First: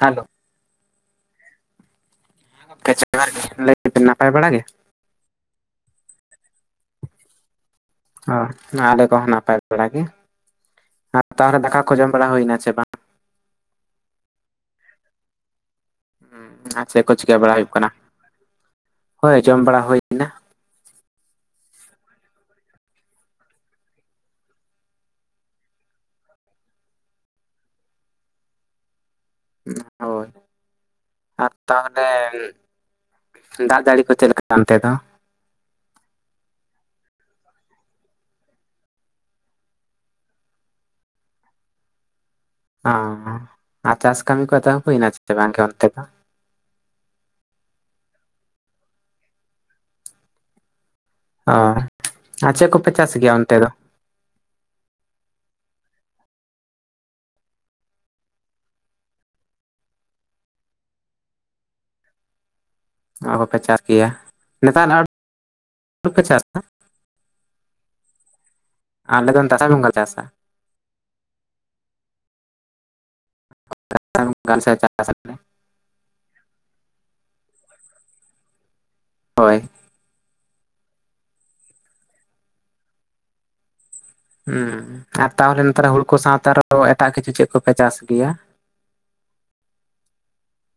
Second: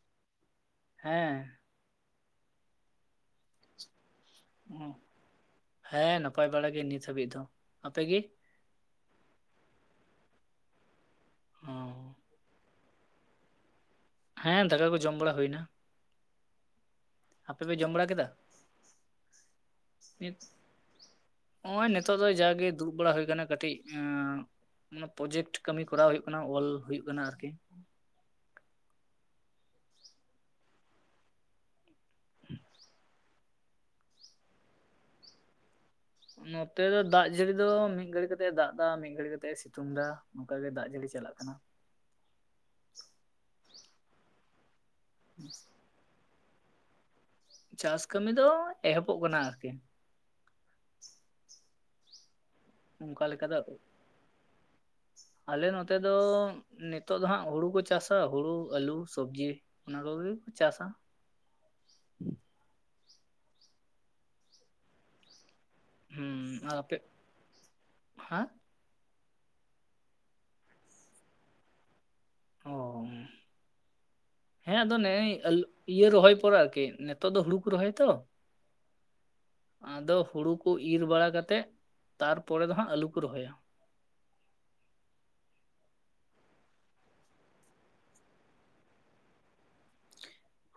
Hello ᱦᱮᱸ [unintelligible] ᱱᱟᱯᱟᱭ ᱵᱟᱲᱟ ᱜᱮ ᱦᱮᱸ ᱱᱟᱯᱟᱭ ᱵᱟᱲᱟ ᱜᱮ ᱱᱤᱛ ᱦᱟᱹᱵᱤᱡ ᱫᱚ ᱟᱯᱮ ᱜᱤ ᱚ ᱟᱞᱮ ᱠᱚᱦᱚᱸ ᱱᱟᱯᱟᱭ ᱵᱟᱲᱟ ᱜᱮ ᱟᱨ ᱛᱟᱦᱚᱞᱮ ᱫᱟᱠᱟ ᱠᱚ ᱡᱚᱢ ᱵᱟᱲᱟ ᱦᱩᱭᱱᱟ ᱥᱮ ᱵᱟᱝ ᱦᱮᱸ ᱫᱟᱠᱟ ᱠᱚ ᱡᱚᱢ ᱵᱟᱲᱟ ᱦᱩᱭᱱᱟ ᱟᱨ ᱪᱮᱫ ᱠᱚ ᱪᱤᱠᱟᱹ ᱵᱟᱲᱟ ᱟᱯᱮ ᱦᱩᱭᱩᱜ ᱯᱮ ᱠᱟᱱᱟ, ᱡᱚᱢ ᱵᱟᱲᱟ ᱠᱮᱫᱟ ᱦᱳᱭ ᱡᱚᱢ ᱵᱟᱲᱟ ᱦᱩᱭᱮᱱᱟ ᱱᱚᱜ ᱟᱭ ᱱᱮᱛᱚᱜ ᱫᱚ ᱡᱟᱜᱮ ᱫᱩᱲᱩᱵ ᱵᱟᱲᱟ ᱦᱩᱭ ᱠᱟᱱᱟ ᱠᱟᱹᱴᱤᱡ ᱢᱟᱱᱮ ᱯᱨᱚᱡᱮᱠᱴ ᱠᱟᱹᱢᱤ ᱠᱚᱨᱟᱣ ᱦᱩᱭᱩᱜ ᱠᱟᱱᱟ ᱚᱞ ᱦᱩᱭᱩᱜ ᱠᱟᱱᱟ ᱟᱨᱠᱤ ᱦᱳᱭ ᱟᱨ ᱛᱟᱦᱚᱞᱮ ᱫᱟᱜ ᱡᱟᱹᱲᱤ ᱠᱚ ᱪᱮᱫ ᱞᱮᱠᱟ ᱚᱱᱛᱮ ᱫᱚ ᱱᱚᱛᱮ ᱫᱚ ᱫᱟᱜ ᱡᱟᱹᱲᱤ ᱫᱚ ᱢᱤᱫ ᱜᱷᱟᱹᱲᱤ ᱠᱟᱛᱮᱜ ᱮ ᱫᱟᱜ ᱮᱫᱟ ᱢᱤᱫ ᱜᱷᱟᱲᱤ ᱠᱟᱛᱮᱜ ᱮ ᱥᱤᱛᱩᱝ ᱮᱫᱟ ᱱᱚᱝᱠᱟ ᱜᱮ ᱫᱟᱜ ᱡᱟᱹᱲᱤ ᱪᱟᱞᱟᱜ ᱠᱟᱱᱟ ᱚ ᱟᱨ ᱪᱟᱥ ᱠᱟᱹᱢᱤ ᱠᱚᱫᱚ ᱦᱩᱭᱱᱟ ᱪᱮ ᱵᱟᱝ ᱜᱮ ᱚᱱᱛᱮ ᱫᱚ ᱪᱟᱥ ᱠᱟᱹᱢᱤ ᱫᱚ ᱮᱦᱚᱵᱚᱜ ᱠᱟᱱᱟ ᱟᱨᱠᱤ ᱚ ᱟᱨ ᱪᱮᱫ ᱠᱚ ᱚᱱᱠᱟ ᱞᱮᱠᱟ ᱫᱚ ᱟᱞᱮ ᱱᱚᱛᱮ ᱫᱚ ᱱᱤᱛᱚᱜ ᱫᱚ ᱦᱟᱸᱜ ᱦᱩᱲᱩ ᱠᱚ ᱪᱟᱥᱟ ᱦᱩᱲᱩ, ᱟᱞᱩ, ᱥᱚᱵᱡᱤ ᱾ ᱚᱱᱟ ᱠᱚᱜᱮ ᱠᱚ ᱪᱟᱥᱟ ᱚᱱᱟ ᱠᱚᱯᱮ ᱪᱟᱥ ᱠᱮᱭᱟ ᱱᱮᱛᱟᱨ ᱟᱨ ᱵᱟᱯᱮ ᱪᱟᱥ ᱫᱟ ᱦᱩᱸ ᱟᱨ ᱟᱯᱮ ᱦᱮᱸ ᱟᱞᱮᱫᱚ ᱫᱟᱸᱥᱟᱭ ᱵᱚᱸᱜᱚᱞᱮ ᱪᱟᱥᱟ ᱚ ᱫᱟᱸᱥᱟᱭ ᱵᱚᱸᱜᱟ ᱥᱮ ᱦᱮᱸ ᱟᱫᱚ ᱪᱟᱥ ᱱᱮᱜ ᱮ ᱟᱞᱮ ᱟᱞᱩ ᱤᱭᱟᱹ ᱨᱚᱦᱚᱭ ᱯᱚᱨᱮ ᱟᱨᱠᱤ ᱱᱮᱛᱚᱜ ᱫᱚ ᱦᱩᱲᱩ ᱠᱚ ᱨᱚᱦᱚᱭ ᱛᱚ ᱾ ᱦᱚᱭ ᱟᱫᱚ ᱦᱩᱲᱩ ᱠᱚ ᱤᱨ ᱵᱟᱲᱟ ᱠᱟᱛᱮᱫ ᱛᱟᱨᱯᱚᱨᱮ ᱫᱚ ᱦᱟᱸᱜ ᱟᱞᱩ ᱠᱚ ᱨᱚᱦᱚᱭᱟ ᱾ ᱦᱩᱸ ᱟᱨ ᱛᱟᱦᱚᱞᱮ ᱱᱮᱛᱟᱨ ᱦᱩᱲᱠᱩ ᱥᱟᱶᱛᱮ ᱟᱨᱦᱚ ᱮᱴᱟᱜ ᱠᱤᱪᱷᱩ ᱪᱮᱫ ᱠᱚᱯᱮ ᱪᱟᱥ ᱜᱮᱭᱟ?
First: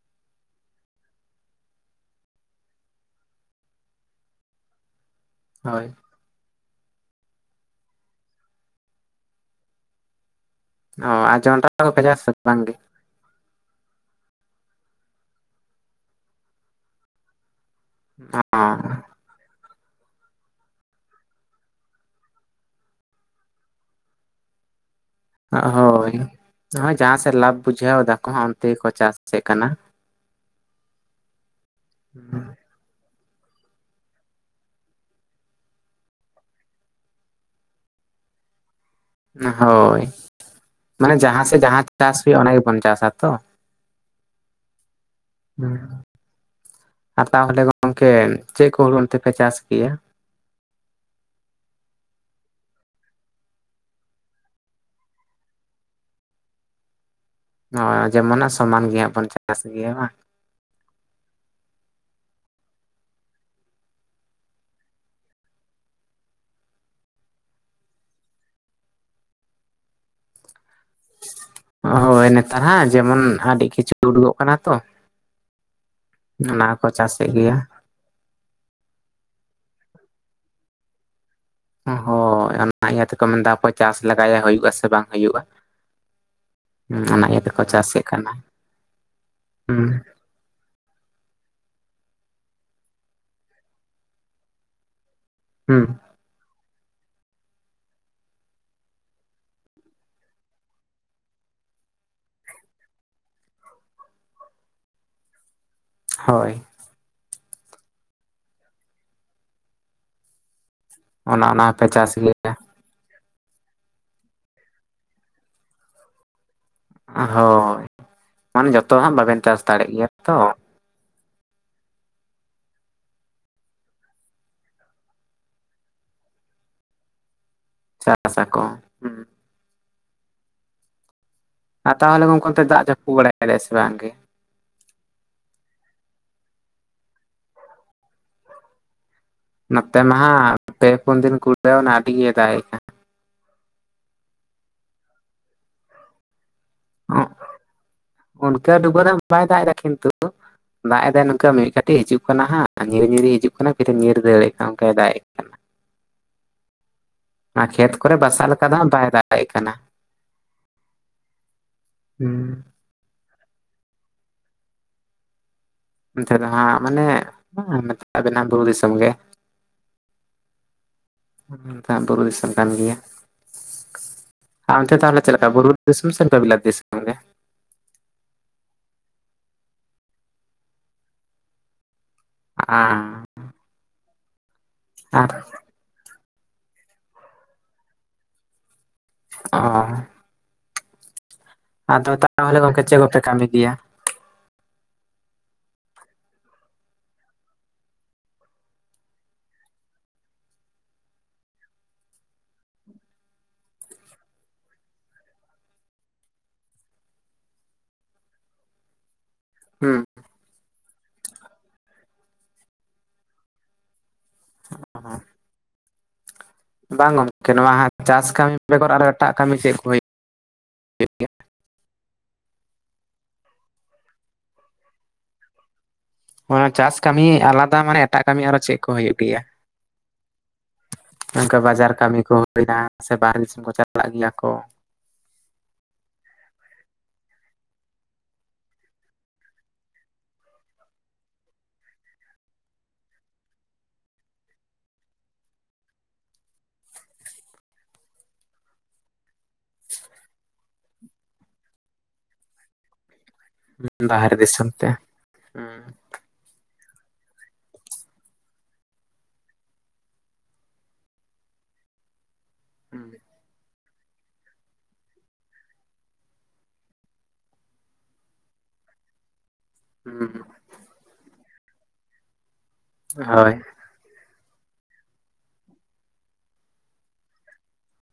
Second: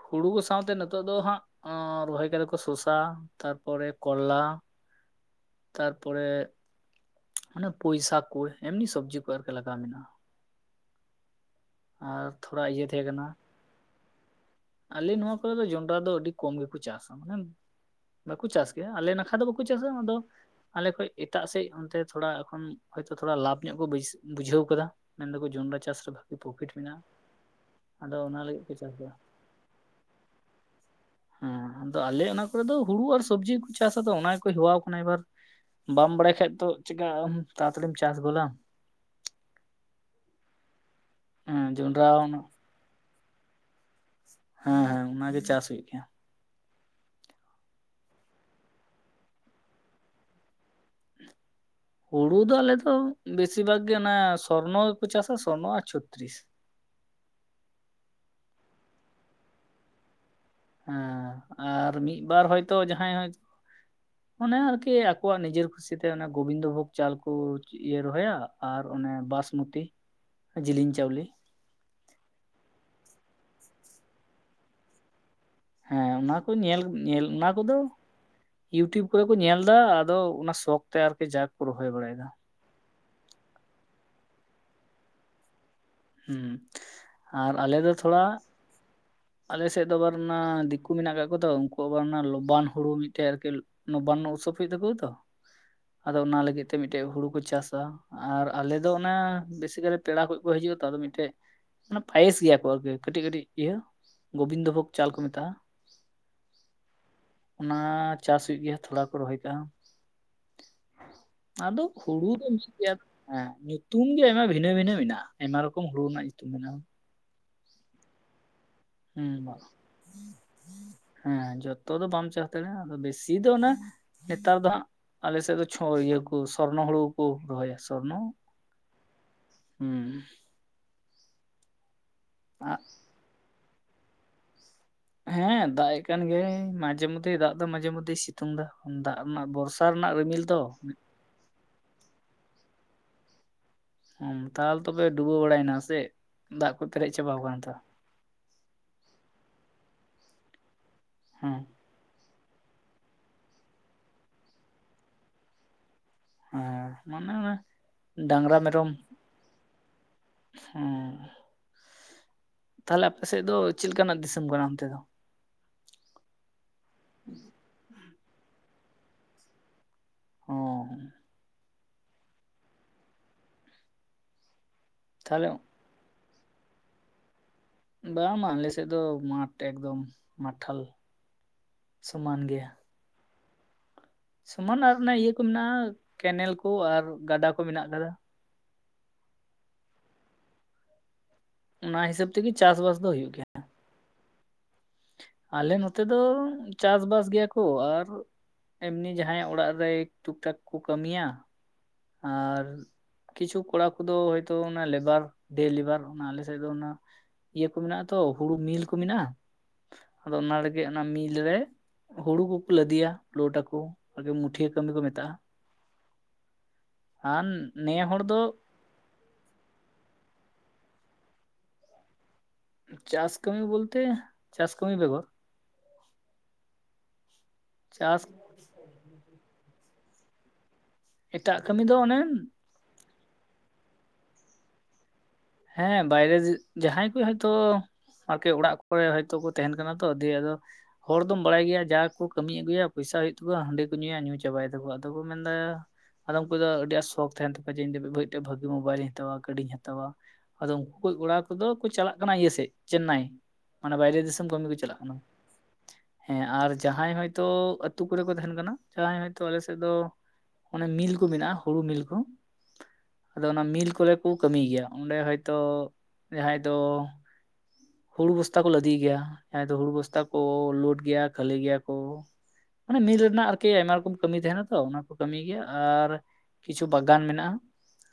ᱦᱩᱲᱩ ᱥᱟᱶᱛᱮ ᱱᱮᱛᱚᱜ ᱫᱚ ᱦᱟᱸᱜ ᱨᱚᱦᱚᱭ ᱠᱟᱫᱟ ᱠᱚ ᱥᱚᱥᱟ ᱛᱟᱨᱯᱚᱨᱮ ᱠᱚᱨᱞᱟ ᱾ [inaudible] ᱛᱟᱨᱯᱚᱨᱮ ᱮ ᱚᱱᱮ ᱯᱩᱭᱥᱟᱠ ᱠᱩ ᱮᱢᱱᱤ ᱥᱚᱵᱡᱤ ᱠᱚ ᱟᱨᱠᱤ ᱞᱟᱜᱟᱣ ᱢᱮᱱᱟᱜᱼᱟ ᱾ ᱚ ᱟᱨ ᱡᱚᱱᱰᱨᱟ ᱠᱚᱯᱮ ᱟᱨ ᱪᱟᱥᱟ ᱛᱷᱚᱲᱟ ᱵᱟᱝ ᱜᱮ? ᱤᱭᱟᱹ ᱛᱟᱦᱮᱸ ᱠᱟᱱᱟ ᱟᱞᱮ ᱱᱚᱣᱟ ᱠᱚᱨᱮ ᱫᱚ ᱡᱚᱱᱰᱨᱟ ᱫᱚ ᱟᱹᱰᱤ ᱠᱚᱢ ᱜᱮᱠᱚ ᱪᱟᱥᱟ ᱢᱟᱱᱮ ᱵᱟᱠᱚ ᱪᱟᱥ ᱜᱮᱭᱟ ᱟᱞᱮ ᱱᱟᱠᱷᱟ ᱫᱚ ᱵᱟᱠᱩ ᱪᱟᱥᱟᱢ ᱟᱫᱚ ᱟᱞᱮ ᱠᱷᱚᱡ ᱮᱴᱟᱜ ᱥᱮᱪ ᱚᱱᱛᱮ ᱛᱷᱚᱲᱟ ᱮᱠᱷᱚᱱ ᱦᱚᱭᱛᱚ ᱛᱷᱚᱲᱟ ᱞᱟᱵᱷ ᱧᱚᱜ ᱠᱚ ᱵᱟᱹᱥ ᱵᱩᱡᱷᱟᱹᱣ ᱠᱟᱫᱟ ᱢᱮᱱᱫᱟᱠᱚ ᱚ ᱡᱚᱱᱰᱨᱟ ᱪᱟᱥ ᱨᱮ ᱦᱳᱭ ᱵᱷᱟᱜᱤ ᱯᱨᱚᱯᱷᱤᱴ ᱱᱚᱜᱚᱭ ᱢᱮᱱᱟᱜᱼᱟ ᱡᱟᱦᱟᱸ ᱥᱮᱫ ᱞᱟᱵᱷ ᱵᱩᱡᱷᱟᱹᱣ ᱟᱫᱚ ᱫᱟᱠᱚ ᱚᱱᱟ ᱦᱟᱸᱜ ᱞᱟᱹᱜᱤᱫ ᱚᱱᱛᱮ ᱠᱚ ᱜᱮᱠᱚ ᱪᱟᱥ ᱮᱫᱟ ᱪᱟᱥᱮᱫ ᱠᱟᱱᱟ ᱦᱩᱸ ᱟᱫᱚ ᱟᱞᱮ ᱚᱱᱟ ᱠᱚᱨᱮ ᱫᱚ ᱦᱩᱲᱩ ᱟᱨ ᱥᱚᱵᱽᱡᱤ ᱜᱮᱠᱚ ᱪᱟᱥ ᱟᱛᱚ ᱚᱱᱟ ᱜᱮᱠᱚ ᱦᱮᱣᱟ ᱟᱠᱟᱱᱟ ᱮᱵᱟᱨ ᱾ ᱵᱟᱢ ᱵᱟᱲᱟᱭ ᱠᱷᱟᱡ ᱛᱚ ᱪᱤᱠᱟ. ᱛᱟᱲᱟᱛᱟᱲᱤᱢ ᱪᱟᱥ ᱜᱚᱫᱟᱢ ᱚ ᱦᱳᱭ ᱢᱟᱱᱮ ᱡᱟᱦᱟᱸ ᱥᱮᱫ ᱦᱮᱸ ᱡᱟᱦᱟᱸ ᱡᱚᱱᱰᱨᱟ ᱪᱟᱥ ᱦᱩᱭᱩᱜᱼᱟ ᱚᱱᱟ ᱜᱮᱵᱚᱱ ᱪᱟᱥᱟ ᱛᱚ ᱦᱮᱸ ᱦᱮᱸ ᱚᱱᱟᱜᱮ ᱪᱟᱥ ᱦᱩᱭᱩᱜ ᱜᱮᱭᱟ ᱾ ᱟᱨ ᱛᱟᱦᱚᱞᱮ ᱜᱚᱝᱠᱮ ᱪᱮᱫ ᱠᱚ ᱦᱩᱲᱩ ᱛᱱᱛᱮ ᱯᱮ ᱪᱟᱥ ᱜᱮᱭᱟ? ᱦᱩᱲᱩ ᱫᱚ ᱟᱞᱮᱫᱚ ᱵᱮᱥᱤᱨ ᱵᱷᱟᱜᱽ ᱜᱮ ᱚᱱᱟ ᱥᱚᱨᱱᱚ ᱜᱮᱠᱚ ᱪᱟᱥᱟ ᱥᱚᱨᱱᱚ ᱟᱨ ᱪᱷᱚᱛᱛᱨᱤᱥ ᱦᱳᱭ ᱡᱮ ᱢᱚᱱᱮ ᱥᱚᱢᱟᱱ ᱜᱮ ᱦᱟᱸᱜ ᱵᱚᱱ ᱪᱟᱥ ᱜᱮᱭᱟ ᱵᱟᱝ ᱦᱩᱸ ᱟᱨ ᱢᱤᱫ ᱵᱟᱨ ᱦᱚᱭᱛᱳ ᱡᱟᱦᱟᱸᱭ ᱦᱚᱭ [inaudible] ᱚᱱᱮ ᱟᱨᱠᱤ ᱟᱠᱚᱣᱟᱜ ᱱᱤᱡᱮᱨ ᱠᱷᱩᱥᱤᱛᱮ ᱚᱱᱮ ᱜᱳᱵᱤᱱᱫᱚ ᱵᱷᱳᱜᱽ ᱪᱟᱞ ᱠᱚ ᱤᱭᱟᱹ ᱨᱚᱦᱚᱭᱟ ᱟᱨ ᱚᱱᱮ ᱵᱟᱥᱢᱚᱛᱤ ᱡᱤᱞᱤᱧ ᱪᱟᱣᱞᱮ ᱦᱳᱭ ᱱᱮᱛᱟᱨ ᱦᱟᱸᱜ ᱡᱮᱢᱚᱱ ᱟᱹᱰᱤ ᱠᱤᱪᱷᱩ ᱩᱰᱩᱠᱚᱜ ᱠᱟᱱᱟ ᱛᱚ ᱦᱮᱸ ᱚᱱᱟ ᱠᱚ ᱧᱮᱞ ᱧᱮᱞ ᱚᱱᱟ ᱠᱚᱫᱚ ᱤᱭᱩᱴᱤᱭᱩᱵᱽ ᱠᱚᱨᱮ ᱠᱚ ᱧᱮᱞ ᱫᱟ ᱟᱫᱚ ᱚᱱᱟ ᱥᱚᱠᱷ ᱛᱮ ᱟᱨᱠᱤ ᱡᱟᱠ ᱦᱳᱭ ᱚᱱᱟ ᱤᱭᱟᱹ ᱛᱮᱠᱚ ᱢᱮᱱᱫᱟ ᱦᱟᱯᱚᱭ ᱪᱟᱥ ᱞᱮᱟᱜᱟᱭᱟ ᱦᱩᱭᱩᱜ ᱟᱥᱮ ᱵᱟᱝ ᱦᱩᱭᱩᱜᱼᱟ ᱦᱩᱸ ᱚᱱᱟ ᱤᱭᱟᱹ ᱟᱨ ᱛᱮᱠᱚ ᱟᱞᱮ ᱫᱚ ᱪᱟᱥᱮᱫ ᱛᱷᱚᱲᱟ ᱠᱟᱱᱟ ᱟᱞᱮᱥᱮᱫ ᱦᱩᱸ ᱫᱚ ᱵᱟᱨ ᱚᱱᱟ ᱫᱤᱠᱩ ᱢᱮᱱᱟᱜ ᱟᱠᱟᱜ ᱠᱚᱣᱟ ᱛᱚ ᱩᱱᱠᱩ ᱟᱵᱟᱨ ᱚᱱᱟ ᱞᱚᱵᱟᱱ ᱦᱩᱲᱩ ᱢᱤᱫᱴᱮᱡ ᱟᱨᱠᱤ ᱱᱚᱵᱟᱱᱱᱚ ᱩᱛᱥᱚᱵ ᱦᱩᱭᱩᱜ ᱛᱟᱠᱚᱣᱟ ᱛᱚ? ᱦᱩᱸ ᱟᱫᱚ ᱚᱱᱟ ᱞᱟᱹᱜᱤᱫ ᱛᱮ ᱢᱤᱫᱴᱮᱡ ᱦᱩᱲᱩ ᱠᱚ ᱪᱟᱥᱟ ᱟᱨ ᱟᱞᱮ ᱫᱚ ᱵᱮᱥᱤᱠᱟᱨᱮ ᱯᱮᱲᱟ ᱠᱚᱡ ᱠᱚ ᱦᱤᱡᱩᱜᱼᱟ ᱛᱚ ᱟᱫᱚ ᱢᱤᱫᱴᱮᱡ ᱢᱟᱱᱮ ᱯᱟᱭᱮᱥ ᱜᱮᱭᱟ ᱠᱚ ᱟᱨᱠᱤ ᱠᱟᱹᱴᱤᱡ ᱠᱟᱹᱴᱤᱡ ᱤᱭᱟᱹ ᱜᱳᱵᱤᱱᱫᱚ ᱵᱷᱳᱜᱽ ᱪᱟᱞ ᱠᱚ ᱢᱮᱛᱟᱜᱼᱟ ᱦᱳᱭ ᱚᱱᱟ ᱪᱟᱥ ᱦᱩᱭᱩᱜ ᱜᱮᱭᱟ ᱛᱷᱚᱲᱟ ᱠᱚ ᱨᱚᱦᱚᱭ ᱠᱟᱜᱼᱟ ᱾ ᱚᱱᱟ ᱚᱱᱟ ᱟᱫᱚ ᱦᱚᱸᱯᱮ ᱪᱟᱥ ᱦᱩᱲᱩ ᱫᱚ ᱢᱤᱫ ᱜᱮᱭᱟ ᱦᱮᱸ ᱧᱩᱛᱩᱢ ᱜᱮ ᱟᱭᱢᱟ ᱵᱷᱤᱱᱟᱹ ᱵᱷᱤᱱᱟᱹ ᱢᱮᱱᱟᱜᱼᱟ ᱟᱭᱢᱟ ᱨᱚᱠᱚᱢ ᱦᱩᱲᱩ ᱨᱮᱱᱟᱜ ᱧᱩᱛᱩᱢ ᱢᱮᱱᱟᱜᱼᱟ᱾ ᱚ ᱦᱳᱭ ᱟᱢ ᱡᱷᱚᱛᱚ ᱦᱟᱜ ᱦᱩᱸ ᱵᱟᱵᱮᱱ ᱪᱟᱥ ᱫᱟᱲᱮᱜ ᱜᱮᱭᱟ ᱛᱚ᱾ ᱦᱮᱸ ᱡᱚᱛᱚ ᱫᱚ ᱵᱟᱢ ᱪᱟᱥ ᱫᱟᱲᱮᱭᱟᱜᱼᱟ ᱟᱫᱚ ᱵᱮᱥᱤ ᱫᱚ ᱚᱱᱟ ᱱᱮᱛᱟᱨ ᱫᱚ ᱦᱟᱸᱜ ᱟᱞᱮ ᱥᱮᱜ ᱫᱚ ᱪᱷᱚ ᱤᱭᱟᱹ ᱠᱩ ᱥᱚᱨᱱᱚ ᱦᱩᱲᱩ ᱠᱩ ᱨᱚᱦᱚᱭᱟ᱾ ᱪᱟᱥᱟ ᱠᱚ ᱦᱩᱸ [unintelligible] ᱦᱩᱸ ᱟᱨ ᱛᱟᱦᱚᱞᱮ ᱜᱚᱝᱠᱮ ᱚᱱᱛᱮ ᱫᱟᱜ ᱡᱟᱹᱯᱩ ᱵᱟᱲᱟᱭᱮᱜ ᱮᱫᱟᱭ ᱥᱮ ᱵᱟᱝᱜᱮ ᱦᱮᱸ ᱫᱟᱜ ᱮ ᱠᱟᱱ ᱜᱮᱭᱟᱭ ᱢᱟᱡᱷᱮ ᱢᱚᱫᱫᱷᱮ ᱫᱟᱜ ᱫᱚ ᱢᱟᱡᱷᱮ ᱢᱚᱫᱫᱷᱮ ᱥᱤᱛᱩᱝ ᱥᱤᱛᱩᱝ ᱫᱚ ᱫᱟᱜ ᱨᱮᱱᱟᱜ ᱵᱚᱨᱥᱟ ᱨᱮᱱᱟᱜ ᱨᱤᱢᱤᱞ ᱛᱚ ᱩᱱ ᱫᱤᱱ ᱠᱚ ᱞᱟᱹᱭᱟ ᱟᱰᱤ ᱜᱮ ᱫᱟᱜ ᱮᱜᱠᱟᱱ ᱛᱟᱦᱞᱮ ᱛᱚᱯᱮ ᱰᱩᱵᱟᱹᱣ ᱵᱟᱲᱟᱭᱮᱱᱟ ᱥᱮ ᱫᱟᱜ ᱠᱚ ᱯᱮᱨᱮᱡ ᱪᱟᱵᱟ ᱟᱠᱟᱱᱟ ᱛᱚ ᱚᱱᱠᱟ ᱰᱩᱵᱟᱹ ᱫᱚ ᱵᱟᱭ ᱫᱟᱜ ᱮᱫᱟ ᱠᱤᱱᱛᱩ ᱫᱟᱜ ᱮᱫᱟᱭ ᱱᱚᱝᱠᱟ ᱦᱮᱸ ᱢᱤᱫ [unintelligible] ᱛᱮ ᱦᱤᱡᱩᱜ ᱠᱟᱱᱟ ᱦᱟᱸᱜ ᱧᱤᱨ ᱧᱤᱨ ᱦᱤᱡᱩᱜ ᱠᱟᱱᱟ ᱯᱷᱤᱨ ᱧᱤᱨ ᱫᱟᱹᱲᱮᱜ ᱠᱟᱱᱟ ᱚᱱᱠᱟᱭ ᱫᱟᱜ ᱮᱫ ᱠᱟᱱᱟ᱾ ᱦᱮᱸ ᱱᱟ ᱠᱷᱮᱛ ᱠᱚᱨᱮ ᱵᱟᱥᱟᱜ ᱞᱮᱠᱟ ᱫᱚ ᱦᱟᱜ ᱵᱟᱭ ᱫᱟᱜ ᱮᱜ ᱠᱟᱱᱟ᱾ ᱦᱮᱸ ᱦᱩᱸ᱾ ᱛᱟᱦᱚᱞᱮ ᱟᱯᱮ ᱥᱮᱜ ᱫᱚ ᱪᱮᱞ ᱠᱟᱱᱟᱜ ᱫᱤᱥᱚᱢ ᱠᱟᱱᱟ ᱚᱱᱛᱮ ᱫᱚ? ᱱᱚᱛᱮ ᱫᱚ ᱱᱟᱜ ᱢᱟᱱᱮ [unintelligible] ᱵᱩᱨᱩ ᱫᱤᱥᱚᱢ ᱜᱮ᱾ ᱚᱸ᱾ ᱩᱸ ᱱᱚᱛᱮ ᱦᱚ ᱵᱩᱨᱩ ᱫᱤᱥᱚᱢ ᱠᱟᱱ ᱜᱮᱭᱟ, ᱟ ᱚᱱᱛᱮ ᱛᱟᱦᱚᱞᱮ ᱪᱮᱞᱠᱟ ᱵᱩᱨᱩ ᱥᱚᱢ ᱥᱮ ᱚᱝᱠᱟ ᱵᱤᱞᱟᱛ ᱫᱤᱥ ᱚᱢ ᱠᱟᱱ ᱜᱮ᱾ ᱵᱟᱝ ᱢᱟ ᱟᱞᱮ ᱥᱮᱫ ᱫᱚ ᱢᱟᱴ ᱮᱠᱫᱚᱢ ᱢᱟᱴᱷᱟᱞ ᱥᱚᱢᱟᱱ ᱜᱮ᱾ ᱟᱻ ᱥᱚᱢᱟᱱ ᱟᱨ ᱚᱱᱟ ᱤᱭᱟᱹ ᱠᱚ ᱢᱮᱱᱟᱜᱼᱟ ᱠᱮᱱᱮᱞ ᱠᱚ ᱟᱨ ᱜᱟᱰᱟ ᱠᱚ ᱢᱮᱱᱟᱜ ᱠᱟᱫᱟ᱾ ᱚ᱾ ᱚᱱᱟ ᱟᱫᱚ ᱦᱤᱥᱟᱹᱵ ᱛᱮᱜᱮ ᱛᱟᱦᱚᱞᱮ ᱜᱚᱝᱠᱮ ᱪᱟᱥᱵᱟᱥ ᱪᱮᱜ ᱫᱚ ᱠᱚᱯᱮ ᱦᱩᱭᱩᱜ ᱠᱟᱹᱢᱤ ᱜᱮᱭᱟ? ᱟᱞᱮ ᱱᱚᱛᱮ ᱫᱚ ᱪᱟᱥᱼᱵᱟᱥ ᱜᱮᱭᱟ ᱠᱚ ᱟᱨ ᱮᱢᱱᱤ ᱡᱟᱦᱟᱸᱭᱟᱜ ᱚᱲᱟᱜ ᱨᱮ ᱴᱩᱠᱼᱴᱟᱠ ᱠᱚ ᱠᱟᱹᱢᱤᱭᱟ᱾ ᱟᱨ ᱠᱤᱪᱷᱩ ᱠᱚᱲᱟ ᱠᱩᱫᱚ ᱦᱚᱭᱛᱳ ᱚᱱᱟ ᱞᱮᱵᱟᱨ ᱰᱮ ᱞᱮᱵᱟᱨ ᱚᱱᱟ ᱟᱞᱮ ᱥᱮᱜ ᱫᱚ ᱚᱱᱟ ᱤᱭᱟᱹ ᱠᱚ ᱢᱮᱱᱟᱜᱼᱟ ᱛᱚ ᱦᱩᱲᱩ ᱢᱤᱞ ᱠᱚ ᱢᱮᱱᱟᱜᱼᱟ᱾ ᱦᱩᱸ᱾ ᱟᱫᱚ ᱚᱱᱟ ᱲᱮᱜᱮ ᱚᱱᱟ ᱢᱤᱞ ᱲᱮ ᱦᱩᱲᱩ ᱠᱩᱠᱩ ᱞᱟᱹᱫᱤᱭᱟ ᱞᱳᱴ ᱟᱠᱩ᱾ ᱟᱜᱮ ᱢᱩᱴᱷᱤᱭᱟᱹ ᱠᱟᱹᱢᱤ ᱠᱚ ᱢᱮᱛᱟᱜᱼᱟ᱾ ᱵᱟᱝ ᱟᱨ ᱜᱚᱢᱠᱮ ᱱᱚᱣᱟ ᱱᱮ ᱦᱚᱲ ᱪᱟᱥ ᱫᱚ ᱠᱟᱹᱢᱤ ᱵᱮᱜᱚᱨ ᱟᱨ ᱮᱴᱟᱜ ᱠᱟᱹᱢᱤ ᱪᱮᱫ ᱠᱚ ᱦᱩᱭᱩᱜ ᱜᱮᱭᱟ? ᱪᱟᱥ ᱠᱟᱹᱢᱤ ᱵᱚᱞᱛᱮ ᱪᱟᱥ ᱠᱟᱹᱢᱤ ᱵᱮᱜᱚᱨ ᱦᱚᱸ ᱪᱟᱥ ᱠᱟᱹᱢᱤ ᱟᱞᱟᱫᱟ ᱢᱟᱱᱮ ᱪᱟᱥ ᱮᱴᱟᱜ ᱠᱟᱹᱢᱤ ᱟᱨᱚ ᱪᱮᱜ ᱠᱚ ᱦᱩᱭᱩᱜ ᱜᱮᱭᱟ? ᱱᱚᱝᱠᱟ ᱮᱴᱟᱜ ᱵᱟᱡᱟᱨ ᱫᱚ ᱚᱱᱮ ᱠᱟᱹᱢᱤ ᱠᱚ ᱢᱮᱱᱟᱜᱼᱟ ᱥᱮ ᱵᱟᱦᱨᱮ ᱫᱤᱥᱚᱢ ᱠᱚ ᱪᱟᱞᱟᱜ ᱜᱮᱭᱟ ᱠᱚ᱾ ᱦᱮᱸ ᱵᱟᱭᱨᱮ ᱫᱤ ᱡᱟᱦᱟᱸᱭ ᱠᱚ ᱦᱚᱭᱛᱳ ᱟᱨᱠᱤ ᱚᱲᱟᱜ ᱠᱚᱨᱮ ᱦᱚᱭᱛᱳ ᱠᱚ ᱛᱟᱦᱮᱱ ᱠᱟᱱᱟ ᱛᱚ ᱫᱤᱭᱮ ᱟᱫᱚ ᱦᱚᱲ ᱫᱚᱢ ᱵᱟᱲᱟᱭ ᱜᱮᱭᱟ ᱡᱟ ᱠᱩ ᱠᱟᱹᱢᱤ ᱟᱹᱜᱩᱭᱟ ᱯᱚᱭᱥᱟ ᱦᱩᱭᱩᱜ ᱛᱟᱠᱚᱣᱟ ᱦᱟᱺᱰᱤ ᱠᱩ ᱧᱩᱭᱟ ᱧᱩ ᱪᱟᱵᱟᱭ ᱫᱟᱠᱚ ᱟᱫᱚ ᱠᱚ ᱢᱮᱱᱮᱫᱟ ᱟᱫᱚ ᱩᱱᱠᱩ ᱫᱚ ᱟᱹᱰᱤ ᱟ ᱥᱚᱠ ᱛᱟᱦᱮᱱ ᱛᱟᱠᱚᱣᱟ ᱡᱮ ᱤᱧ ᱫᱚ [unintelligible] ᱵᱷᱟᱜᱤ ᱢᱳᱵᱟᱭᱤᱞᱤᱧ ᱦᱟᱛᱟᱣᱟ, ᱜᱟᱹᱰᱤᱧ ᱦᱟᱛᱟᱣᱟ᱾ ᱟᱫᱚ ᱩᱱᱠᱩ ᱠᱚᱭ ᱠᱚᱲᱟ ᱠᱩ ᱫᱚ ᱠᱩ ᱪᱟᱞᱟᱜ ᱠᱟᱱᱟ ᱤᱭᱟᱹ ᱥᱮᱡ ᱪᱮᱱᱱᱟᱭ᱾ ᱢᱟᱱᱮ ᱵᱟᱭᱨᱮ ᱵᱟᱦᱨᱮ ᱫᱤᱥᱚᱢ ᱠᱟᱹᱢᱤ ᱠᱚ ᱛᱮ᱾ ᱪᱟᱞᱟᱜ ᱠᱟᱱᱟ᱾ ᱦᱩᱸ ᱦᱮᱸ ᱟᱨ ᱡᱟᱦᱟᱸᱭ ᱦᱚᱭᱛᱳ ᱟᱹᱛᱩ ᱠᱚᱨᱮ ᱠᱚ ᱛᱟᱦᱮᱱ ᱠᱟᱱᱟ ᱡᱟᱦᱟᱸᱭ ᱦᱚᱭᱛᱳ ᱟᱞᱮ ᱥᱮᱫ ᱫᱚ ᱚᱱᱮ ᱢᱤᱞ ᱠᱩ ᱢᱮᱱᱟᱜᱼᱟ ᱦᱩᱲᱩ ᱢᱤᱞ ᱠᱩ ᱦᱩᱸ ᱟᱫᱚ ᱚᱱᱟ ᱢᱤᱞ ᱠᱚᱨᱮ ᱠᱩ ᱠᱟᱹᱢᱤᱭ ᱜᱮᱭᱟ᱾ ᱚᱸᱰᱮ ᱦᱚᱭᱛᱚ ᱡᱟᱦᱟᱸᱭ ᱫᱚ ᱦᱩᱲᱩ ᱵᱚᱥᱛᱟ ᱠᱚ ᱞᱟᱹᱫᱤᱭ ᱜᱮᱭᱟ᱾ ᱦᱮᱸ ᱫᱚ ᱦᱩᱲᱩ ᱵᱚᱥᱛᱟ ᱠᱚ ᱦᱩᱸ ᱞᱳᱰ ᱜᱮᱭᱟ ᱠᱷᱟᱹᱞᱤ ᱜᱮᱭᱟ ᱠᱚ ᱢᱟᱱᱮ ᱢᱤᱞ ᱨᱮᱱᱟᱜ ᱦᱳᱭ ᱟᱨᱠᱤ ᱟᱭᱢᱟ ᱨᱚᱠᱚᱢ ᱠᱟᱹᱢᱤ ᱛᱟᱦᱮᱱᱟ ᱛᱚ ᱚᱱᱟ ᱠᱚ ᱠᱟᱹᱢᱤᱭ ᱜᱮᱭᱟ ᱟᱨ ᱠᱤᱪᱷᱩ ᱵᱟᱜᱟᱱ ᱢᱮᱱᱟᱜᱼᱟ᱾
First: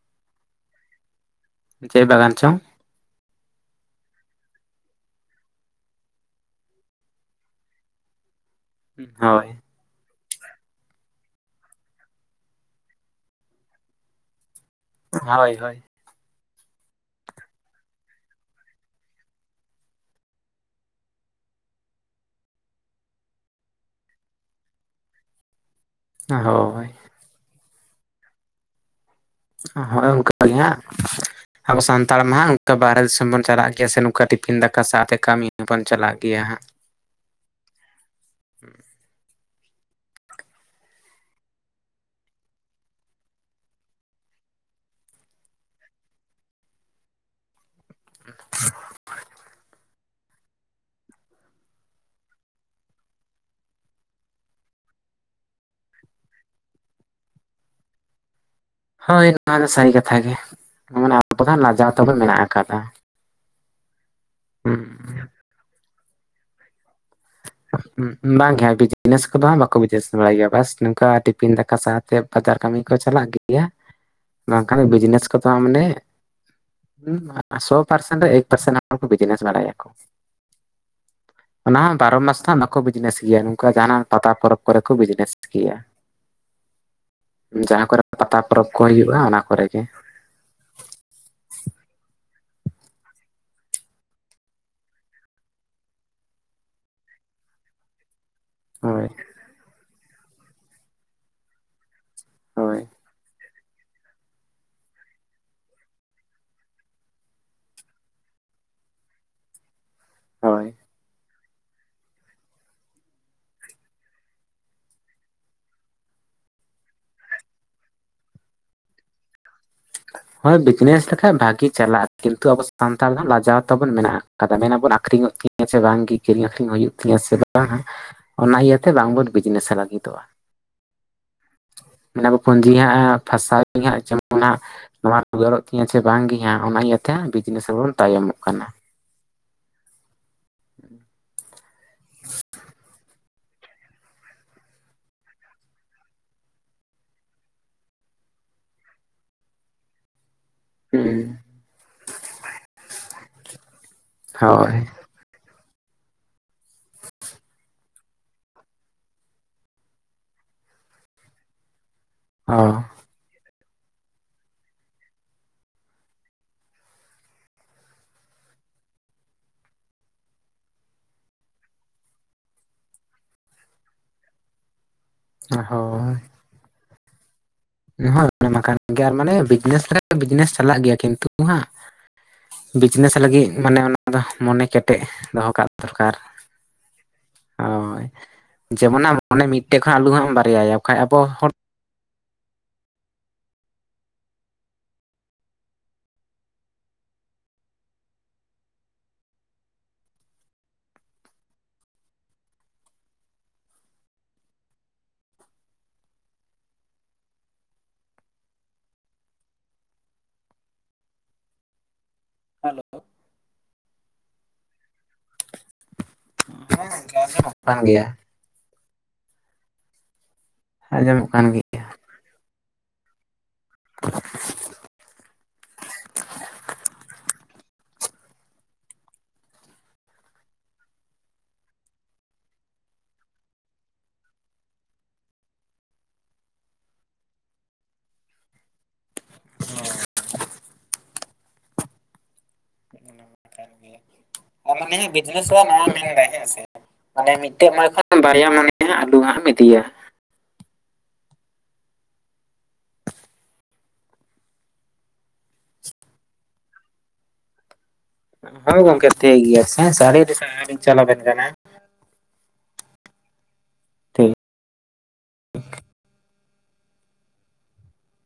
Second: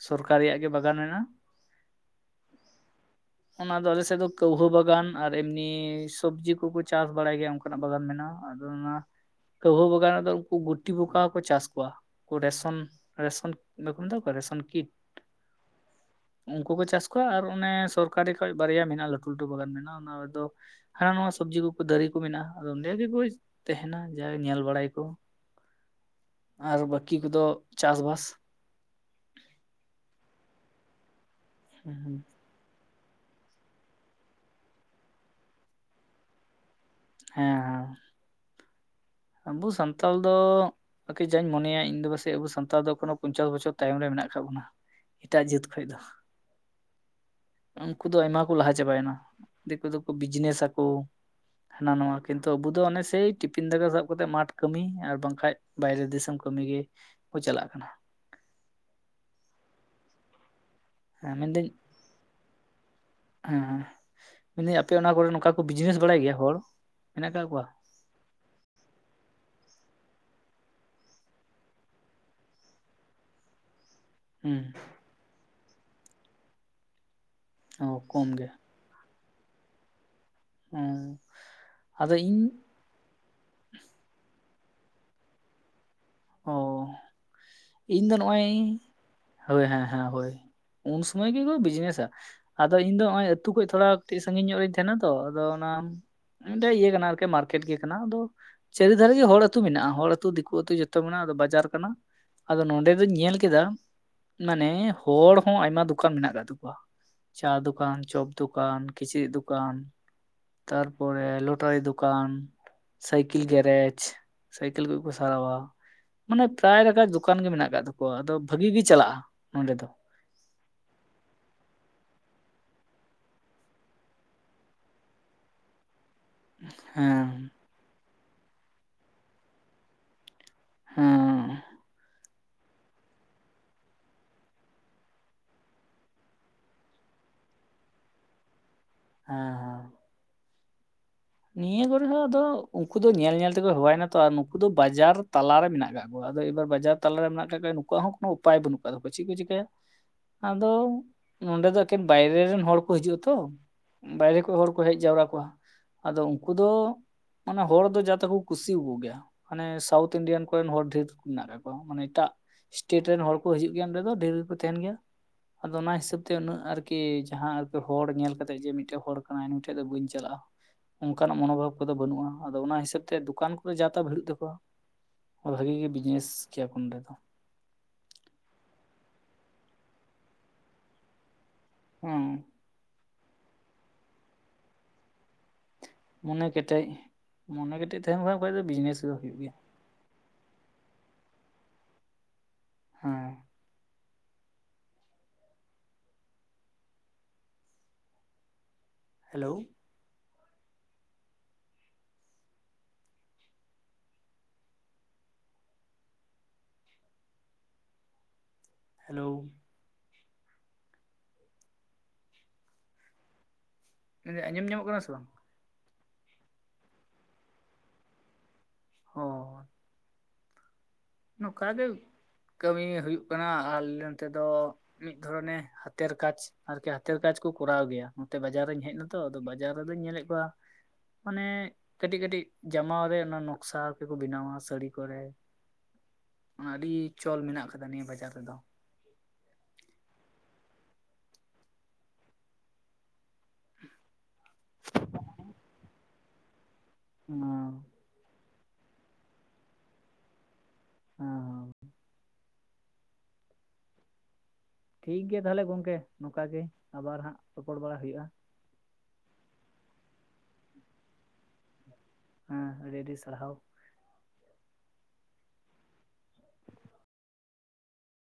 ᱥᱚᱨᱠᱟᱨᱤᱭᱟᱜ ᱜᱮ ᱵᱟᱜᱟᱱ ᱢᱮᱱᱟᱜᱼᱟ᱾ ᱪᱮ ᱵᱟᱜᱟᱱ ᱪᱚᱝ? ᱚᱱᱟ ᱫᱚ ᱟᱞᱮ ᱥᱮᱜ ᱫᱚ ᱠᱟᱹᱣᱦᱟᱹ ᱵᱟᱜᱟᱱ ᱟᱨ ᱮᱢᱱᱤ ᱥᱚᱵᱽᱡᱤ ᱠᱚᱠᱚ ᱪᱟᱥ ᱵᱟᱲᱟᱭ ᱜᱮᱭᱟ ᱚᱱᱠᱟᱱᱟᱜ ᱵᱟᱜᱟᱱ ᱢᱮᱱᱟᱜᱼᱟ᱾ ᱟᱫᱚ ᱚᱱᱟ ᱦᱳᱭ ᱠᱟᱹᱣᱦᱟᱹ ᱵᱟᱜᱟᱱ ᱨᱮᱫᱚ ᱩᱱᱠᱩ ᱜᱩᱴᱷᱤ ᱯᱚᱠᱟ ᱦᱚᱸᱠᱚ ᱪᱟᱥ ᱠᱚᱣᱟ᱾ ᱠᱩ ᱨᱮᱥᱚᱱ, ᱨᱮᱥᱚᱱ ᱵᱟᱠᱩ ᱢᱮᱛᱟ ᱠᱚᱣᱟ ᱨᱮᱥᱚᱱ ᱠᱤᱴ᱾ ᱦᱳᱭ ᱦᱳᱭ᱾ ᱩᱱᱠᱩ ᱠᱚ ᱪᱟᱥ ᱠᱚᱣᱟ, ᱟᱨ ᱚᱱᱮ ᱥᱚᱨᱠᱟᱨᱤ ᱠᱷᱚᱡ ᱵᱟᱨᱭᱟ ᱢᱮᱱᱟᱜᱼᱟ ᱞᱟᱹᱴᱩᱼᱞᱟᱹᱴᱩ ᱵᱟᱜᱟᱱ ᱢᱮᱱᱟᱜᱼᱟ ᱚᱱᱟ ᱨᱮᱫᱚ ᱦᱟ ᱱᱟᱣᱟ ᱥᱚᱵᱽᱡᱤ ᱠᱩᱠᱩ ᱫᱟᱨᱮ ᱠᱩ ᱢᱮᱱᱟᱜᱼᱟ ᱟᱫᱚ ᱚᱸᱱᱰᱮ ᱜᱮᱠᱚ ᱤᱥ ᱛᱮᱦᱮᱱᱟ ᱡᱟ ᱧᱮᱞ ᱵᱟᱲᱟᱭᱟ ᱠᱩ ᱟᱨ ᱦᱳᱭ ᱵᱟᱹᱠᱤ ᱠᱚᱫᱚ ᱪᱟᱥᱼᱵᱟᱥ᱾ ᱦᱟᱸ ᱦᱳᱭ ᱚᱱᱠᱟ ᱜᱮ ᱦᱟᱸᱜ ᱟᱵᱚ ᱥᱟᱱᱛᱟᱲ ᱦᱮᱸ ᱢᱟ ᱦᱟᱜ ᱠᱟ ᱵᱟᱦᱚᱨᱮ ᱫᱤᱥᱚᱢ ᱵᱚᱱ ᱪᱟᱞᱟᱜ ᱜᱮᱭᱟ ᱥᱮ ᱱᱚᱝᱠᱟ ᱴᱤᱯᱷᱤᱱ ᱫᱟᱠᱟ ᱥᱟᱣᱛᱮ ᱠᱟᱹᱢᱤ ᱦᱚᱸ ᱵᱚᱱ ᱪᱟᱞᱟᱜ ᱜᱮᱭᱟ ᱦᱟᱸᱜ᱾ ᱦᱮᱸ ᱦᱮᱸ ᱟᱵᱚ ᱥᱟᱱᱛᱟᱞ ᱫᱚ ᱟᱨᱠᱤ ᱡᱟᱧ ᱢᱚᱱᱮᱭᱟ ᱤᱧ ᱫᱚ ᱯᱟᱥᱮᱡ ᱟᱵᱚ ᱥᱟᱱᱛᱟᱲ ᱫᱚ ᱮᱠᱷᱚᱱᱳ ᱯᱚᱧᱪᱟᱥ ᱵᱚᱪᱷᱚᱨ ᱛᱟᱭᱚᱢ ᱨᱮ ᱢᱮᱱᱟᱜ ᱟᱠᱟᱜ ᱵᱚᱱᱟ ᱮᱴᱟᱜ ᱡᱟᱹᱛ ᱠᱷᱚᱡ ᱫᱚ [inaudible] ᱩᱱᱠᱩ ᱫᱚ ᱟᱭᱢᱟ ᱠᱩ ᱞᱟᱦᱟ ᱪᱟᱵᱟᱭᱮᱱᱟ ᱫᱤᱠᱩ ᱫᱚ ᱵᱤᱡᱽᱱᱮᱥ ᱟᱠᱚ ᱦᱟᱱᱟ ᱱᱚᱣᱟ ᱠᱤᱱᱛᱩ ᱟᱵᱚ ᱫᱚ ᱚᱱᱮ ᱥᱮᱭ ᱴᱤᱯᱷᱤᱱ ᱫᱟᱠᱟ ᱥᱟᱵ ᱠᱟᱛᱮ ᱢᱟᱴᱷ ᱠᱟᱹᱢᱤ ᱟᱨ ᱵᱟᱝᱠᱷᱟᱡ ᱵᱟᱭᱨᱮ ᱫᱤᱥᱚᱢ ᱠᱟᱹᱢᱤ ᱜᱮ ᱠᱚ ᱪᱟᱞᱟᱜ ᱠᱟᱱᱟ ᱦᱳᱭ ᱱᱚᱣᱟ ᱫᱚ ᱥᱟᱹᱨᱤ ᱠᱟᱛᱷᱟ ᱜᱮ ᱢᱟᱱᱮ ᱦᱮᱸ ᱟᱵᱚ ᱫᱚ ᱢᱮᱱᱫᱟᱹᱧ ᱞᱟᱡᱟᱣ ᱛᱟᱵᱚᱱ ᱢᱮᱱᱟᱜ ᱟᱠᱟᱫᱟ ᱦᱮᱸ ᱦᱮᱸ ᱢᱮᱱᱫᱟᱹᱧ ᱟᱯᱮ ᱚᱱᱟ ᱠᱚᱨᱮ ᱱᱚᱝᱠᱟ ᱠᱚ ᱵᱤᱡᱽᱱᱮᱥ ᱵᱟᱲᱟᱭ ᱜᱮᱭᱟ ᱦᱚᱲ ᱢᱮᱱᱟᱜ ᱟᱠᱟᱜ ᱠᱚᱣᱟ? ᱵᱟᱝ ᱜᱮ ᱵᱤᱡᱽᱱᱮᱥ ᱠᱚᱫᱚ ᱦᱟᱜ ᱵᱟᱠᱚ ᱵᱤᱡᱽᱱᱮᱥ ᱵᱟᱲᱟᱭ ᱜᱮᱭᱟ ᱵᱟᱥ ᱱᱚᱝᱠᱟ ᱴᱤᱯᱷᱤᱱ ᱫᱟᱠᱟ ᱥᱟᱣᱛᱮ ᱵᱟᱡᱟᱨ ᱠᱟᱹᱢᱤ ᱠᱚ ᱪᱟᱞᱟᱜ ᱜᱮᱭᱟ ᱦᱩᱸ ᱵᱟᱝᱠᱷᱟᱱ ᱵᱤᱡᱽᱱᱮᱥ ᱠᱚᱫᱚ ᱦᱟᱜ ᱢᱟᱱᱮ ᱥᱚ ᱚ ᱯᱟᱨᱥᱮᱱᱴ ᱠᱚᱢ ᱨᱮ ᱮᱠ ᱜᱮ ᱯᱟᱨᱥᱮᱱᱴ ᱵᱤᱡᱽᱱᱮᱥ ᱵᱟᱲᱟᱭᱟᱠᱚ ᱦᱩᱸ ᱚᱱᱟ ᱦᱚᱸ ᱟᱫᱚ ᱵᱟᱨᱚ ᱢᱟᱥ ᱤᱧ ᱫᱚ ᱵᱟᱠᱚ ᱵᱤᱡᱽᱱᱮᱥ ᱜᱮᱭᱟ ᱱᱚᱝᱠᱟ ᱡᱟᱦᱱᱟᱜ ᱯᱟᱛᱟ ᱯᱚᱨᱚᱵᱽ ᱠᱚᱨᱮ ᱠᱚ ᱵᱤᱡᱽᱱᱮᱥ ᱜᱮᱭᱟ ᱚ ᱡᱟᱦᱟᱸ ᱠᱚᱨᱮ ᱤᱧ ᱫᱚ ᱯᱟᱛᱟ ᱱᱚᱜᱼᱚᱭ ᱯᱚᱨᱚᱵᱽ ᱠᱚ ᱦᱩᱭᱩᱜᱼᱟ ᱚᱱᱟ ᱠᱚᱨᱮ ᱦᱳᱭ ᱜᱮ ᱦᱮᱸ ᱦᱮᱸ ᱦᱳᱭ ᱩᱱ ᱥᱚᱢᱚᱭ ᱜᱮ ᱠᱚ ᱵᱤᱡᱽᱱᱮᱥᱟ ᱟᱫᱚ ᱤᱧ ᱫᱚ ᱦᱚᱜ-ᱚᱭ ᱟᱹᱛᱩ ᱠᱷᱚᱡ ᱫᱚ ᱛᱷᱚᱲᱟ ᱠᱟᱹᱴᱤᱡ ᱥᱟᱹᱜᱤᱧ ᱧᱚᱜ ᱨᱤᱧ ᱛᱟᱦᱮᱸᱱᱟ ᱛᱚ ᱟᱫᱚ ᱚᱱᱟ ᱢᱤᱫᱴᱮᱡ ᱤᱭᱟᱹ ᱠᱟᱱᱟ ᱟᱨᱠᱤ ᱢᱟᱨᱠᱮᱴ ᱜᱮ ᱠᱟᱱᱟ ᱟᱫᱚ ᱦᱳᱭ ᱪᱟᱹᱨᱤᱫᱷᱟᱨᱮ ᱜᱮ ᱦᱚᱲ ᱟᱹᱛᱩ ᱢᱮᱱᱟᱜᱼᱟ ᱦᱚᱲ ᱟᱹᱛᱩ ᱫᱤᱠᱩ ᱟᱹᱛᱩ ᱡᱚᱛᱚ ᱢᱮᱱᱟᱜᱼᱟ ᱟᱫᱚ ᱵᱟᱡᱟᱨ ᱠᱟᱱᱟ ᱟᱫᱚ ᱦᱳᱭ ᱱᱚᱸᱰᱮ ᱟᱫᱚᱧ ᱧᱮᱞ ᱠᱮᱫᱟ ᱢᱟᱱᱮ ᱦᱚᱲ ᱦᱚᱸ ᱟᱭᱢᱟ ᱫᱚᱠᱟᱱ ᱢᱮᱱᱟᱜ ᱠᱟᱫ ᱛᱟᱠᱚᱣᱟ ᱪᱟ ᱫᱚᱠᱟᱱ, ᱪᱚᱯ ᱫᱚᱠᱟᱱ, ᱠᱤᱪᱨᱤᱡ ᱫᱚᱠᱟᱱ ᱦᱳᱭ ᱛᱟᱨᱯᱚᱨᱮ ᱞᱚᱴᱟᱨᱤ ᱫᱚᱠᱟᱱ ᱥᱟᱭᱠᱮᱞ ᱜᱮᱨᱮᱡᱽ ᱥᱟᱭᱠᱮᱞ ᱠᱚ ᱠᱚ ᱥᱟᱨᱟᱣᱟ ᱢᱟᱱᱮ ᱯᱨᱟᱭ ᱞᱮᱠᱟ ᱫᱚᱠᱟᱱ ᱜᱮ ᱢᱮᱱᱟᱜ ᱟᱠᱟᱜ ᱛᱟᱠᱚᱣᱟ ᱟᱫᱚ ᱵᱷᱟᱜᱤ ᱜᱮ ᱪᱟᱞᱟᱜᱼᱟ ᱱᱚᱸᱰᱮ ᱫᱚ ᱦᱳᱭ ᱵᱤᱡᱽᱱᱮᱥ ᱞᱮᱠᱷᱟᱡ ᱵᱷᱟᱹᱜᱤ ᱪᱟᱞᱟᱜᱼᱟ ᱠᱤᱱᱛᱩ ᱟᱵᱚ ᱥᱟᱱᱛᱟᱲ ᱫᱚ ᱞᱟᱡᱟᱣ ᱛᱟᱵᱚᱱ ᱢᱮᱱᱟᱜᱼᱟ ᱠᱟᱫᱟ ᱢᱮᱱᱟ ᱵᱚᱱ ᱟᱠᱷᱨᱤᱧᱚᱜ ᱛᱤᱧᱟᱹ ᱥᱮ ᱵᱟᱝᱜᱮ ᱠᱤᱨᱤᱧ ᱟᱹᱠᱷᱨᱤᱧ ᱦᱩᱭᱩᱜ ᱛᱤᱧᱟ ᱦᱮᱸ ᱥᱮ ᱵᱟᱝ ᱚᱱᱟ ᱤᱭᱟᱹᱛᱮ ᱵᱟᱝᱵᱚᱱ ᱵᱤᱡᱽᱱᱮᱥ ᱞᱟᱹᱜᱤᱫᱚᱜᱼᱟ ᱦᱮᱸ ᱦᱮᱸ ᱢᱮᱱᱟ ᱟᱠᱚ ᱯᱩᱸᱡᱤ ᱦᱟᱸᱜ ᱯᱷᱟᱥᱟᱣ ᱤᱧ ᱦᱟᱸᱜ [unintelligible] ᱡᱮᱢᱚᱱ ᱦᱟᱸᱜ ᱱᱚᱣᱟ ᱨᱣᱟᱹᱲᱚᱜ ᱛᱤᱧᱟ ᱥᱮ ᱵᱟᱝᱜᱮ ᱦᱟᱸᱜ ᱚᱱᱟ ᱤᱭᱟᱹᱛᱮ ᱵᱤᱡᱽᱱᱮᱥ ᱦᱚᱵᱚᱱ ᱛᱟᱭᱚᱢᱚᱜ ᱠᱟᱱᱟ ᱦᱮᱸ ᱦᱮᱸ [unintelligible] ᱱᱤᱭᱟᱹ ᱠᱚᱨᱮ ᱦᱚᱸ ᱟᱫᱚ ᱩᱱᱠᱩ ᱫᱚ ᱧᱮᱞ ᱧᱮᱞ ᱛᱮᱠᱚ ᱦᱮᱣᱟᱭᱱᱟ ᱛᱚ ᱱᱩᱠᱩ ᱫᱚ ᱵᱟᱡᱟᱨ ᱛᱟᱞᱟᱨᱮ ᱢᱮᱱᱟᱜ ᱟᱠᱟᱫ ᱠᱚᱣᱟ ᱟᱫᱚ ᱮᱵᱟᱨ ᱵᱟᱡᱟᱨ ᱛᱟᱞᱟᱨᱮ ᱢᱮᱱᱟᱜ ᱟᱠᱟᱫ ᱠᱚᱣᱟ ᱱᱠᱩᱣᱟᱜ ᱦᱚᱸ ᱠᱚᱱᱳ ᱩᱯᱟᱭ ᱵᱟᱹᱱᱩᱜ ᱟᱠᱟᱫ ᱛᱟᱠᱚᱣᱟ ᱪᱮᱫ ᱠᱚ ᱪᱤᱠᱟᱭᱟ [inaudible] ᱟᱫᱚ ᱦᱩᱸ ᱱᱚᱰᱮ ᱫᱚ ᱮᱠᱮᱱ ᱵᱟᱭᱨᱮ ᱨᱮᱱ ᱦᱚᱲ ᱠᱚ ᱦᱤᱡᱩᱜᱼᱟ ᱛᱚ ᱵᱟᱭᱨᱮ ᱠᱷᱚᱡ ᱦᱚᱲ ᱦᱳᱭ ᱠᱚ ᱦᱮᱡ ᱡᱟᱣᱨᱟ ᱠᱚᱜ-ᱟ ᱟᱫᱚ ᱩᱱᱠᱩ ᱫᱚ ᱢᱟᱱᱮ ᱦᱚᱲ ᱫᱚ ᱡᱟᱛᱮ ᱠᱚ ᱠᱩᱥᱤᱭᱟᱠᱚ ᱜᱮᱭᱟ ᱢᱟᱱᱮ ᱥᱟᱣᱩᱛᱷ ᱤᱱᱰᱤᱭᱟᱱ ᱠᱚᱨᱮᱱ ᱦᱚᱲ ᱰᱷᱮᱨ ᱢᱮᱱᱟᱜ ᱠᱟᱫ ᱠᱚᱣᱟ ᱢᱟᱱᱮ ᱮᱴᱟᱜ ᱚ ᱮᱥᱴᱮᱴ ᱨᱮᱱ ᱦᱚᱲ ᱠᱚ ᱦᱤᱡᱩᱜ ᱜᱮᱭᱟ ᱱᱚᱸᱰᱮ ᱫᱚ ᱰᱷᱮᱨ ᱜᱮᱠᱚ ᱛᱟᱦᱮᱱ ᱜᱮᱭᱟ ᱟᱫᱚ ᱚᱱᱟ ᱦᱤᱥᱟᱹᱵ ᱛᱮ ᱩᱱᱟᱹᱜ ᱟᱨᱠᱤ ᱡᱟᱦᱟᱸ ᱟᱨᱠᱤ ᱦᱚᱲ ᱧᱮᱞ ᱠᱟᱛᱮᱫ ᱡᱮ ᱢᱤᱫᱴᱮᱡ ᱦᱚᱲ ᱠᱟᱱᱟᱭ ᱱᱩᱭ ᱴᱷᱮᱡ ᱫᱚ ᱵᱟᱹᱧ ᱪᱟᱞᱟᱜᱼᱟ ᱚᱱᱠᱟᱱᱟᱜ ᱢᱚᱱᱳᱵᱷᱟᱵ ᱠᱚᱫᱚ ᱵᱟᱹᱱᱩᱜᱼᱟ ᱟᱫᱚ ᱚᱱᱟ ᱦᱤᱥᱟᱹᱵ ᱛᱮ ᱫᱚᱠᱟᱱ ᱠᱚᱫᱚ ᱡᱟ ᱛᱟ ᱵᱷᱤᱲᱚᱜ ᱛᱟᱠᱚᱣᱟ ᱦᱳ ᱵᱷᱟᱜᱤ ᱜᱮ ᱦᱳᱭ ᱵᱤᱡᱽᱱᱮᱥ ᱠᱮᱭᱟ ᱠᱚ ᱱᱚᱰᱮ ᱫᱚ [inaudible] ᱠᱟᱱ ᱜᱮᱭᱟ ᱟᱨ ᱢᱟᱱᱮ ᱵᱤᱡᱽᱱᱮᱥ [inaudible] ᱵᱤᱡᱽᱱᱮᱥ ᱪᱟᱞᱟᱜ ᱜᱮᱭᱟ ᱠᱤᱱᱛᱩ ᱦᱟᱸᱜ ᱦᱚᱸ ᱵᱤᱡᱽᱱᱮᱥ ᱞᱟᱹᱜᱤᱫ ᱢᱟᱱᱮ ᱚᱱᱟ ᱫᱚ ᱢᱚᱱᱮ ᱠᱮᱴᱮᱡ ᱫᱚᱦᱚ ᱠᱟᱜ ᱫᱚᱨᱠᱟᱨ ᱢᱚᱱᱮ ᱠᱮᱴᱮᱡ ᱢᱚᱱᱮ ᱠᱮᱴᱮᱡ ᱦᱳᱭ ᱛᱟᱦᱮᱱ ᱠᱷᱟᱱ ᱠᱷᱟᱡ ᱫᱚ ᱵᱤᱡᱽᱱᱮᱥ ᱡᱮᱢᱚᱱᱟᱜ ᱫᱚ [unintelligible] ᱦᱩᱭᱩᱜ ᱢᱚᱱᱮ ᱜᱮᱭᱟ ᱢᱤᱫ ᱛᱮᱜ ᱠᱷᱟ ᱟᱞᱩ ᱦᱟᱜ ᱮᱢ ᱵᱟᱨᱮᱭᱟ ᱭᱟ ᱚᱠᱷᱟᱡ ᱟᱵᱚ ᱦᱚᱲ ᱦᱮᱸ ᱦᱮᱞᱳᱻ᱾ ᱦᱮᱞᱳᱻ᱾ ᱦᱮᱞᱳᱻ᱾ ᱢᱮᱱ ᱫᱤᱧ ᱟᱸᱡᱚᱢ ᱧᱟᱢᱚᱜ ᱠᱟᱱᱟ ᱥᱮ ᱵᱟᱝ? ᱦᱮᱸ ᱜᱚᱝᱠᱮ ᱟᱸᱡᱚᱢᱚᱜ ᱠᱟᱱ ᱜᱮᱭᱟ ᱾ ᱚᱸᱻ᱾ ᱟᱸᱡᱚᱢᱚᱜ ᱠᱟᱱ ᱱᱚᱝᱠᱟ ᱜᱮᱭᱟ ᱜᱮ ᱠᱟᱹᱢᱤ ᱦᱩᱭᱩᱜ ᱠᱟᱱᱟ, ᱟᱞᱮ ᱱᱚᱱᱛᱮ ᱫᱚ ᱢᱤᱫ ᱫᱷᱚᱨᱚᱱᱮ ᱦᱟᱛᱮᱨ ᱠᱟᱡᱽ, ᱟᱨᱠᱤ ᱦᱟᱛᱮᱨ ᱠᱟᱡᱽ ᱠᱩ ᱠᱚᱨᱟᱣ ᱜᱮᱭᱟ, ᱱᱚᱛᱮ ᱵᱟᱡᱟᱨ ᱨᱤᱧ ᱦᱮᱡ ᱱᱟᱛᱚ ᱟᱫᱚ ᱵᱟᱡᱟᱨ ᱨᱮᱫᱚᱧ ᱧᱮᱞᱮᱜ ᱠᱚᱣᱟ ᱢᱟᱱᱮ ᱠᱟᱹᱴᱤᱡ ᱠᱟᱹᱴᱤᱡ ᱡᱟᱢᱟᱣ ᱨᱮ ᱚᱱᱟ ᱱᱚᱠᱥᱟ ᱜᱮᱠᱚ ᱵᱮᱱᱟᱣᱟ᱾ ᱥᱟᱹᱲᱤ ᱠᱚᱨᱮ ᱦᱚ ᱟᱹᱰᱤ ᱪᱚᱞ ᱢᱮᱱᱟᱜ ᱠᱟᱫᱟ ᱱᱤᱭᱟᱹ ᱵᱟᱡᱟᱨ ᱨᱮᱫᱚ᱾ ᱦᱮᱸᱣ ᱻᱛᱚ᱾ ᱟᱨ ᱢᱟᱱᱮᱸ ᱚᱱᱟ ᱱᱤᱭᱮᱹ ᱵᱤᱡᱽᱱᱮᱥ ᱦᱚ ᱦᱟᱜ ᱱᱚᱣᱟ ᱢᱮᱱ ᱫᱟᱭ ᱦᱮᱸᱥᱮ ᱢᱟᱱᱮ ᱚᱸ ᱢᱤᱫᱴᱮᱡ ᱦᱮᱸ ᱮᱢᱟᱭ ᱠᱷᱚᱡ᱾ ᱵᱟᱨᱭᱟ ᱢᱟᱱᱮ ᱦᱟᱜ ᱟᱞᱩ ᱦᱟᱜ ᱮᱢ ᱤᱫᱤᱭᱟ᱾ ᱦᱮᱸᱻ ᱦᱮᱸᱻ᱾ ᱴᱷᱤᱠ ᱜᱮᱭᱟ ᱛᱟᱦᱚᱞᱮ ᱜᱚᱝᱠᱮ ᱱᱚᱝᱠᱟ ᱜᱮ, ᱟᱵᱟᱨ ᱦᱟᱜ ᱨᱚᱯᱚᱲ ᱵᱟᱲᱟ ᱦᱩᱭᱩᱜᱼᱟ ᱾ ᱦᱳᱭ ᱜᱚᱝᱠᱮ ᱴᱷᱤᱠ ᱜᱮᱭᱟ ᱥᱮ ᱦᱮᱥᱮ, ᱟᱹᱰᱤ ᱟᱹᱰᱤ ᱥᱟᱨᱦᱟᱣ ᱞᱤᱧ ᱪᱟᱞ ᱟᱵᱮᱱ ᱠᱟᱱᱟ᱾ ᱦᱩᱸ ᱟᱹᱰᱤ ᱟᱹᱰᱤ ᱥᱟᱨᱦᱟᱣ᱾ ᱴᱷᱤᱠ ᱻ᱾